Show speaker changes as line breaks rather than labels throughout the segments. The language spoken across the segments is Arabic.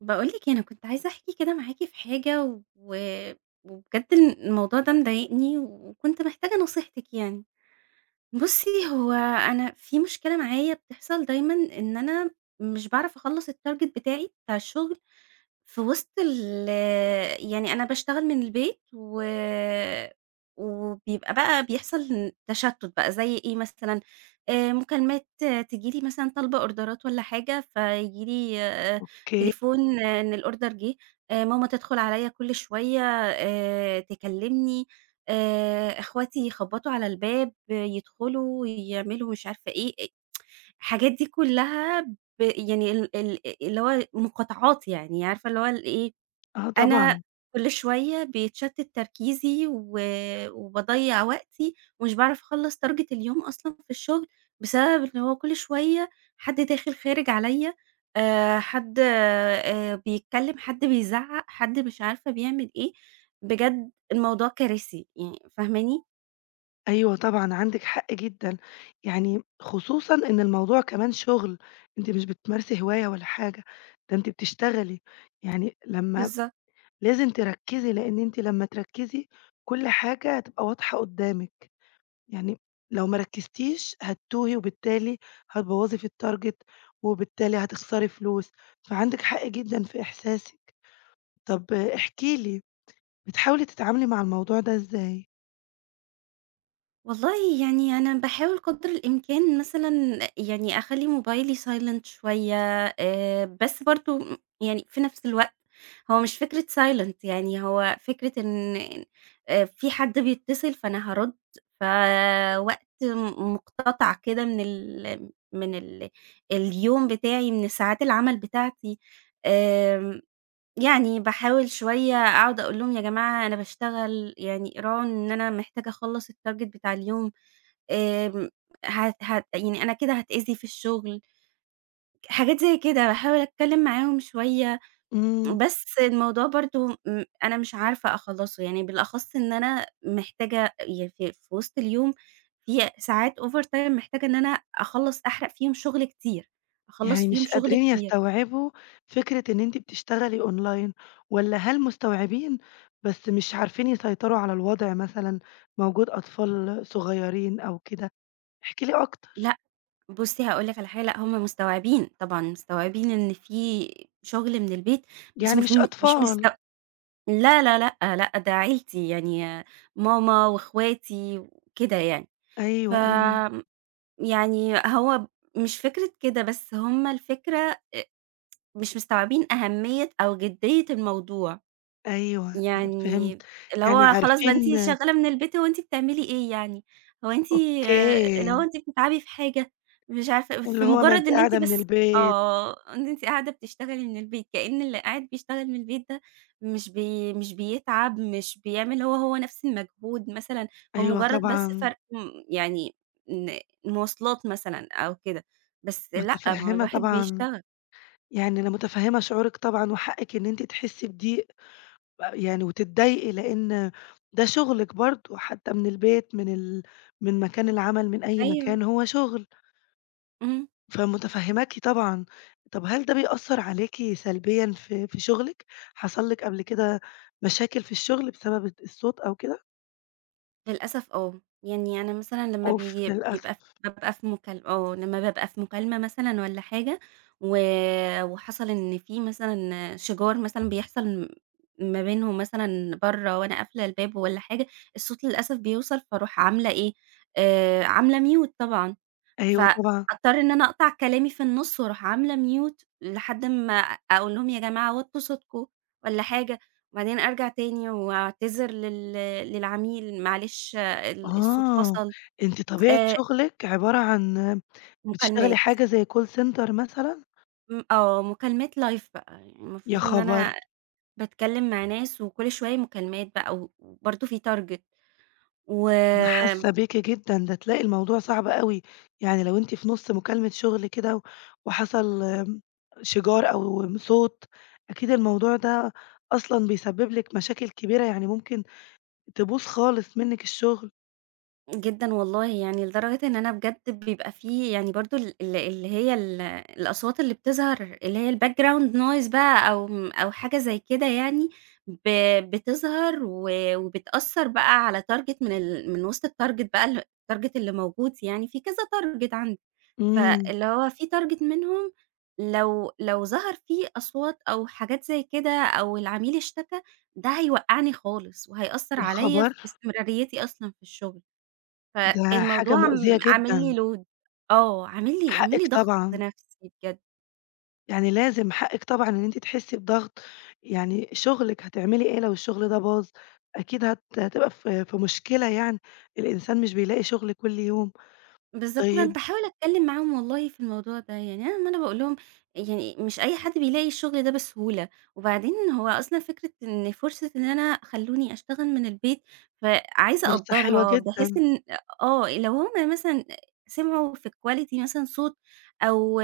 باقول لِك إيه، أنا كنت عايزة أحكي كده معاكِ في حاجة، و وبجد ال الموضوع ده مضايقني، وكنت محتاجة نصيحتك يعني. بُصّي، هو أنا في مشكلة معايا بتحصل دايمًا إن أنا مش باعرف أخلص الtarget بتاعي بتاع الشغل في وسط ال يعني أنا باشتغل من البيت، و وبيبقى بقى بيحصل تشتت بقى زي إيه مثلًا؟ آآ، مكالمات تيجي لي مثلًا طالبة أوردرات والّا حاجة، فييجي لي آآ،
أوكي.
تليفون إن الأوردر جه، آآ ماما تدخل عليَّ كل شويّة آآ، تكلمني، آآ، أخواتي يخبطوا على الباب، يدخلوا، يعملوا مش عارفة إيه، الحاجات دي كلّها ب يعني ال ال اللي هو مقاطعات يعني، عارفة اللي هو إيه؟
آه،
أنا
طبعًا.
كل شويّة بيتشتت تركيزي، و وباضيّع وقتي، ومش باعرف أخلص target اليوم أصلًا في الشغل بسبب إن هو كل شويّة حد داخل خارج عليَّ، آآ، حد آآ، بيتكلّم، حد بيزعق، حد مش عارفة بيعمل إيه. بجد الموضوع كارثي يعني، فاهماني؟
أيوه طبعًا عندِك حق جدًا. يعني خصوصًا إن الموضوع كمان شغل، أنتِ مش بتمارسي هواية ولا حاجة، ده أنتِ بتشتغلي. يعني لمّا
بالضبط.
لازم تركّزي، لإن أنتِ لمّا تركّزي، كل حاجة هتبقى واضحة قدّامِك. يعني لو ما ركّزتيش هتتوهي، وبالتالي هتبوّظي في الtarget، وبالتالي هتخسري فلوس، فعندِك حق جدًا في إحساسِك. طب احكِ لي بتحاولي تتعاملي مع الموضوع ده إزاي؟
والله يعني أنا باحاول قدر الإمكان مثلًا يعني أخلّي موبايلي silent شويّة، آآ بس برضه يعني في نفس الوقت هو مش فكرة silent يعني، هو فكرة إن أ في حد بيتّصل، فأنا هارُد. فَوقت مُ مقتطع كده من ال من ال اليوم بتاعي، من ساعات العمل بتاعتي. آمم يعني باحاول شوية أقعد أقول لهم: "يا جماعة أنا باشتغل يعني راعوا إن أنا محتاجة أخلّص الtarget بتاع اليوم. آمم هت هت يعني أنا كده هاتأذي في الشغل." حاجات زي كده. باحاول أتكلّم معاهم شوية،
إمم.
بس الموضوع برضه م أنا مش عارفة أخلّصه. يعني بالأخص إن أنا محتاجة [unintelligible] في وِسط اليوم ي ساعات over time محتاجة إن أنا أخلّص، أحرق فيهم شغل كتير. أخلّص
يعني
فيهم
مش
شغل
قادرين
كتير.
يستوعبوا فكرة إن أنتِ بتشتغلي أونلاين، والّا هل مستوعبين بس مش عارفين يسيطروا على الوضع مثلًا، موجود أطفال صغيّرين أو كده؟ احكِ لي أكتر.
لأ، بُصّي هاقول لِك على حا لأ، هم مستوعبين. طبعًا مستوعبين إن فيه شغل من البيت، بس
يعني
مش
مش
م مش مستو
أطفال.
لا لا لأ لأ، ده عيلتي يعني ماما، وأخواتي وكده يعني.
أيوه، أيوه.
فم يعني هو ب مش فكرة كده، بس هم الفكرة أ مش مستوعبين أهمية، أو جدّية الموضوع.
أيوه أنا فهمت.
يعني اللي
يعني
هو خلاص بقى أنتِ
عارفين
شغّالة من البيت، هو أنتِ بتعملي إيه يعني؟ هو أنتِ اللي هو
أوكي.
أنتِ بتتعبي في حاجة؟ مش عارفة، في
اللي هو ما
مُجرّد
أنتِ
إن أنتِ
قاعدة من
بس
البيت.
آه. إن أنتِ قاعدة بتشتغلي من البيت، كإن اللي قاعد بيشتغل من البيت ده مش بي مش بيتعب، مش بيعمل هو، هو نفس المجهود مثلًا. هو
أيوه
مُجرّد بس
طبعًا.
فرق م يعني إن المواصلات مثلًا أو كده. بس لأ، ما هو
مُتفهّمة
الواحد
طبعًا.
بيشتغل.
يعني أنا مُتفهّمة شعورِك طبعًا، وحقِك إن أنتِ تحسّي بضيق، ويعني وتتضايقي، لإن ده شُغلِك برضه حتّى من البيت، من ال من مكان العمل، من أي
أيوه.
مكان، هو شغل.
اهم.
فمُتفهّماكِ طبعًا. طب هل ده بيأثّر عليكِ سلبيًا في في شُغلِك؟ حصل لِك قبل كده مشاكل في الشغل بسبب ال الصوت أو كده؟
للأسف آه. يعني أنا مثلًا لمّا
أوف
بييجي بيبقى
للأسف.
بابقى في مكال آه لمّا بابقى في مكالمة مثلًا والّا حاجة، و وحصل إن في مثلًا شِجار مثلًا بيحصل م ما بينهم مثلًا برّه وأنا قافلة الباب والّا حاجة، الصوت للأسف بيوصل فاروح عاملة إيه، آآ عاملة mute طبعًا،
أيوه طبعًا.
فاضطر إن أنا أقطع كلامي في النص وأروح عاملة mute، لحد أما أقول لهم يا جماعة وطّوا صوتكم والّا حاجة، وبعدين أرجع تاني وأعتذر لل للعميل، معلش ال الصوت
آه،
فصل.
يعني أنتِ طبيعة
آآ
شغلِك عبارة عن بتشتغلي
مكالمات.
حاجة زي كول سنتر مثلاً؟
م آه، مكالمات لايف بقى
يا
المفروض إن
خبر!
أنا باتكلم مع ناس، وكل شوية مكالمات بقى و وبرضه في تارجت،
أنا
وآمم
حاسة بيكِ جدًا، ده تلاقي الموضوع صعب أوي، يعني لو أنتِ في نص مكالمة شغل كده وحصل آمم، شِجار أو صوت، أكيد الموضوع ده أصلًا بيسبب لِك مشاكل كبيرة، يعني ممكن تبوظ خالص منِّك الشغل.
جدًا والله يعني لدرجة إن أنا بجد بيبقى في يعني برضه ال ال اللي هي ال الأصوات اللي بتظهر اللي هي الbackground noise بقى أو أو حاجة زي كده يعني ب بتظهر و وبتأثر بقى على target من ال من وسط الtarget بقى الtarget اللي موجود يعني في كذا target عندي،
آمم.
فاللي هو في target منهم لو لو ظهر فيه أصوات أو حاجات زي كده أو العميل اشتكى، ده هيوقعني خالص وهيأثر
يا
عليّا في
خبر!
استمراريتي أصلًا في الشغل.
ده حاجة
فالموضوع
مؤذية
عم عامل
جدًا.
لّي load آه، عامل لي عامل لي
حقِك
ضغط
طبعًا.
نفسي بجد.
يعني لازم، حقِك طبعًا إن أنتِ تحسّي بضغط، يعني شغلِك، هتعملي إيه لو الشغل ده باظ؟ أكيد هت هتبقى في في مشكلة يعني. الإنسان مش بيلاقي شغل كل يوم.
بالضبط، أنا
طيب
باحاول أتكلم معاهم والله في الموضوع ده يعني أنا ما أنا باقول لهم يعني مش أي حد بيلاقي الشغل ده بسهولة، وبعدين هو أصلًا فكرة إن فرصة إن أنا خلوني اشتغل من البيت، فعايزة
فرصة حلوة
أقدرها بحيث
جدًا.
إن آه، لو هم مثلًا سمعوا في quality مثلًا صوت أو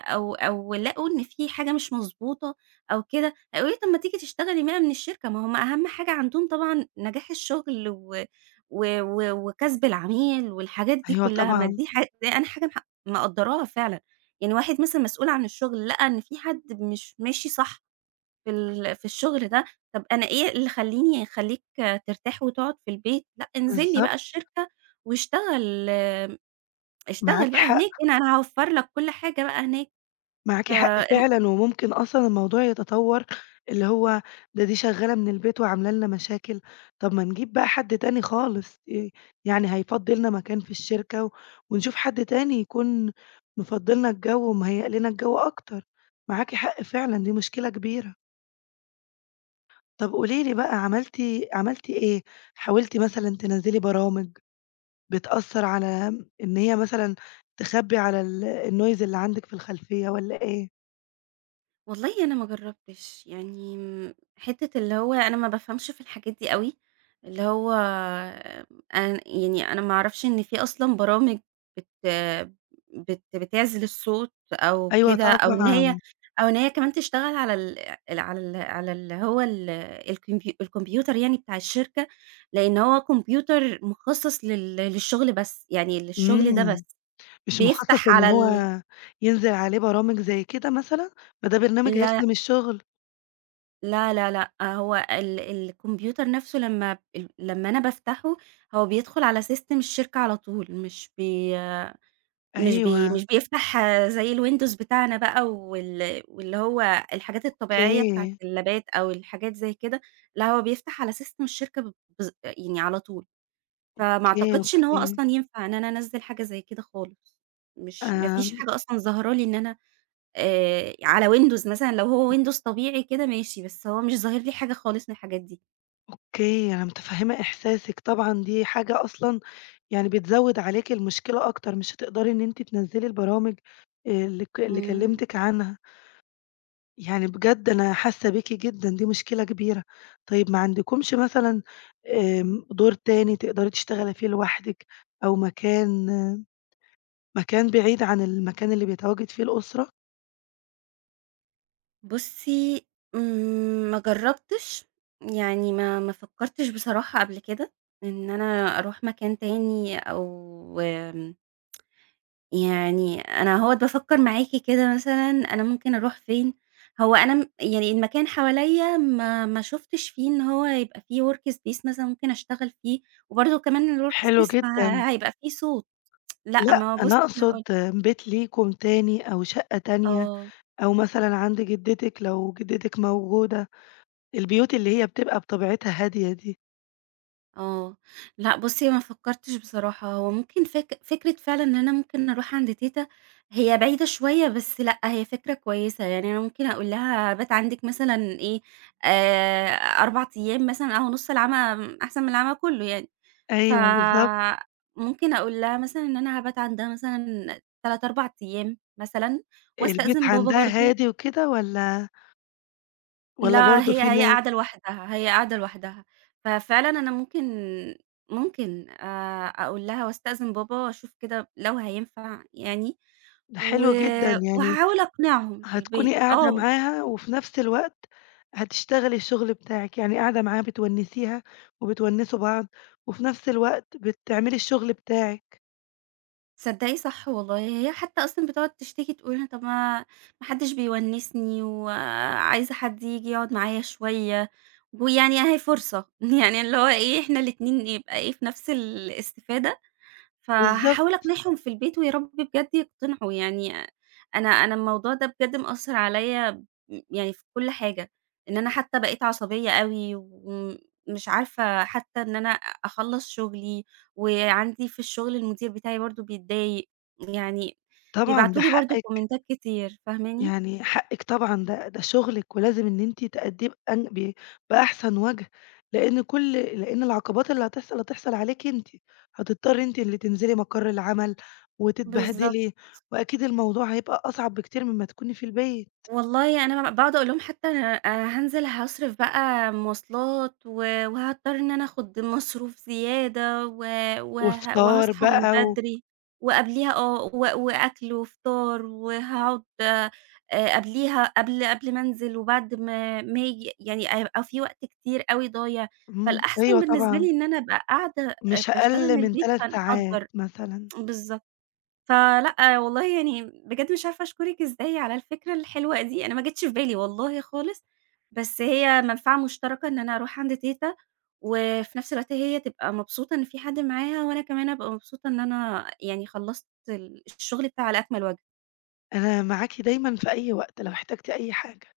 أو-أو لقوا إن في حاجة مش مضبوطة أو كده، هيقولوا لي: "طيب، ما تيجي تشتغلي بقى من الشركة." ما هم أهم حاجة عندهم طبعًا نجاح الشغل و و و وكسب العميل والحاجات دي
أيوه،
كلها، ما
طبعًا.
دي حاجة أنا حاجة مح مقدراها فعلًا يعني واحد مثلًا مسؤول عن الشغل لقى إن في حد مش ماشي صح في ال في الشغل ده، طب، أنا إيه اللي خليني يخليك ترتاح وتقعد في البيت لأ، انزلّي بقى
بالضبط.
الشركة واشتغل
معاكِ
اشتغل بقى هناك
حق.
أنا أنا هاوفر لك كل حاجة بقى هناك.
معاكِ حق
فآمم
فعلًا، وممكن أصلًا الموضوع يتطوّر، اللي هو ده دي شغالة من البيت وعاملة لنا مشاكل، طب ما نجيب بقى حد تاني خالص. يعني هيفضي لنا مكان في الشركة و ونشوف حد تاني يكون مفضي لنا الجو ومهيئ لنا الجو أكتر. معاكِ حق فعلًا، دي مشكلة كبيرة. طب قولي لي بقى عملتِ، عملتِ إيه؟ حاولتِ مثلًا تنزّلي برامج بتأثر على إن هي مثلًا تخبي على ال الnoise اللي عندِك في الخلفيّة، والّا إيه؟
والله أنا ما جرّبتش، يعني حتّة اللي هو أنا ما بافهمش في الحاجات دي أوي، اللي هو أن يعني أنا ما أعرفش إن في أصلًا برامج بت بت بتعزِل الصوت أو
أيوه
كده، أو إن هيّ
طبعًا.
أو إن هيّ كمان تشتغل على ال ال على ال على اللي هو ال الكمبي الكمبيوتر يعني بتاع الشركة، لأن هو كمبيوتر مُخَصَّص لل للشغل بس، يعني للشغل ده
امم،
بس
مش مُخَصَّص
بيفتح
إن
على
هو
ال
ينزل عليه برامج زي كده مثلًا، فده برنامج
لأ.
هيخدم الشغل.
لا، لا، لأ هو ال الكمبيوتر نفسه لمّا ال لمّا أنا بافتحه، هو بيدخل على سيستم الشركة على طول، مش بي مش بي
أيوه.
مش بيفتح زي الويندوز بتاعنا بقى وال واللي هو الحاجات الطبيعية بتاعة
أوكي.
اللابات أو الحاجات زي كده، لا هو بيفتح على سيستم الشركة ب بالض يعني على طول، فما
أوكي،
أعتقدش إن هو
أوكي.
أصلًا ينفع إن أنا أنزل حاجة زي كده خالص، مش ما فيش
آمم.
حاجة أصلًا ظاهرة لي إن أنا آآ على ويندوز مثلًا لو هو
[unintelligible]
ويندوز طبيعي كده ماشي، بس هو مش ظاهر لي حاجة خالص من الحاجات دي.
أوكي، أنا مُتَفهمة إِحْسَاسِك طبعًا، دي حاجة أصلًا يعني بتزود عليكِ المُشكلة أكتر مش هتقدري إن أنتِ تنزِلي البرامج اللي ك اللي
امم.
كَلمتِك عنها. يعني بجد أنا حاسة بيكِ جدًا، دي مُشكلة كبيرة. طيب، ما عندكُمش مثلًا آآ، دور تاني تقدري تشتغلي فيه لوحدِك، أو مكان مكان بعيد عن المكان اللي بيتواجد فيه الأسرة؟
بُصي، ما جربتش يعني ما ما فكرتش بصراحة قبل كده إن أنا أروح مكان تاني أو آمم، يعني أنا أهوّة بافكر معاكِ كده مثلًا أنا ممكن أروح فين، هو أنا م يعني المكان حواليا ما ما شُفتش فيه إن هو يبقى في workspace مثلًا مُمكن أشتغل فيه وبرضو كمان
حلو
الworkspace
جدًا.
فَهَيبقى في صوت، لأ
لأ،
ما هو بُصي،
أنا
هاقُول
أقصد
لِك
بيت ليكم تاني أو شقة تانية،
آه.
أو مثلًا عند جدتِك لو جدتِك موجودة، البيوت اللي هي بتبقى بطبيعتها هادية دي.
آه، لأ، بُصّي ما فكّرتش بصراحة هو ممكن فك فكرة فعلًا، إن أنا ممكن أروح عند تيتة، هي بعيدة شويّة، بس لأ، هي فكرة كويّسة، يعني أنا ممكن أقول لها أبات عندِك مثلًا إيه، آآ 4 أيّام مثلًا، أهو نُص العمى أحسن من العمى كلُّه يعني، ف
أيوه، بالضبط.
ممكن أقول لها مثلًا، إن أنا هابات عندها مثلًا 3، 4 أيّام مثلًا،
البيت
وأستأذِن بابا
عندها
برضه.
هادي وكده والّا والّا
لا،
برضه
هي
فيه
هي
ناس؟
قاعدة لوحدها، هي قاعدة لوحدها. ففعلًا أنا ممكن ممكن آآ أقول لها وأستأذِن بابا، أشوف كده لو هينفع يعني،
ده
و
حلو جدًا يعني
وهاحاول أقنِعهم في
هتكوني
البيت.
قاعدة
آه.
معاها وفي نفس الوقت هتشتغلي الشغل بتاعِك، يعني قاعدة معاها بتونِّسيها وبتونِّسوا بعض وفي نفس الوقت بتعملي الشغل بتاعِك.
تصدّقي صح والله. هي حتى أصلًا بتقعُد تشتكي، تقول لنا طب ما ما حدش بيونِّسني و عايزة حد ييجي يقعُد معايا شويّة، ويعني أهي فرصة، يعني اللي هو إيه إحنا الإتنين يبقى إيه، في نفْس الاستفادة، فهاحاول
بالضبط
أقنعهم في البيت، ويارب بجَد يقتنعوا يعني، أنا أنا الموضوع ده بجد مأثَّر عليَّ يعني في كل حاجة، إن أنا حتى بقيت عصبيّة أوي، وم مش عارفة حتى إن أنا أخلَّص شُغلي وعندي في الشغل المدير بتاعي برضه بيتضايق، يعني
طبعًا، ده
بيبعتوا لي برضه
حقِّك.
كومنتات كتير، فاهماني؟
يعني حقِك طبعًا، ده ده شغلِك ولازم إن أنتِ تأدّيه بأن ب بأحسن وجه، لأن كُل لأن العقبات اللي هتحصَل، هتحصَل عليكِ أنتِ، هتضطرّي أنتِ اللي تنزِلي مقَر العمل
بالضبط.
وتتبهدلي، وأكيد الموضوع هيبقى أصعب بكتير مما تكوني في البيت.
والله أنا ب باقعد أقول لهم حتى أنا أنا هانزِل هاصرِف بقى مواصلات و وهاضطر إن أنا آخُذ مصروف زيادة و وه
وفطار
وهاصحى من
بقى و
بدري، وقبليها، آه و وأكل وفطار وهاقعد آآ قبليها، قبل قبل ما أنزِل وبعد ما ما آجي، يعني هيبقى في وقت كتير أوي ضايع،
امم.
فالأحسن
أيوه
بالنسبة
طبعًا.
لي إن أنا أبقى قاعدة
مش
باشتغل
أقل
من
من
البيت،
3 ساعات،
فنقدّر.
مثلًا.
بالضبط. فلأ والله يعني بجد مش عارفة أشكرِك إزاي على الفكرة الحلوة دي، أنا ما جيتش في بالي والله خالص، بس هي مَنفَعة مُشترَكة، إن أنا أروح عند تيتة، وفي نفس الوقت هي تبقى مبسوطة إن في حد معاها، وأنا كمان أبقى مبسوطة إن أنا يعني خلَّصت ال الشغل بتاعي على أكمل وجه.
أنا معاكِ دايمًا في أي وقت لو احتاجتِ أي حاجة.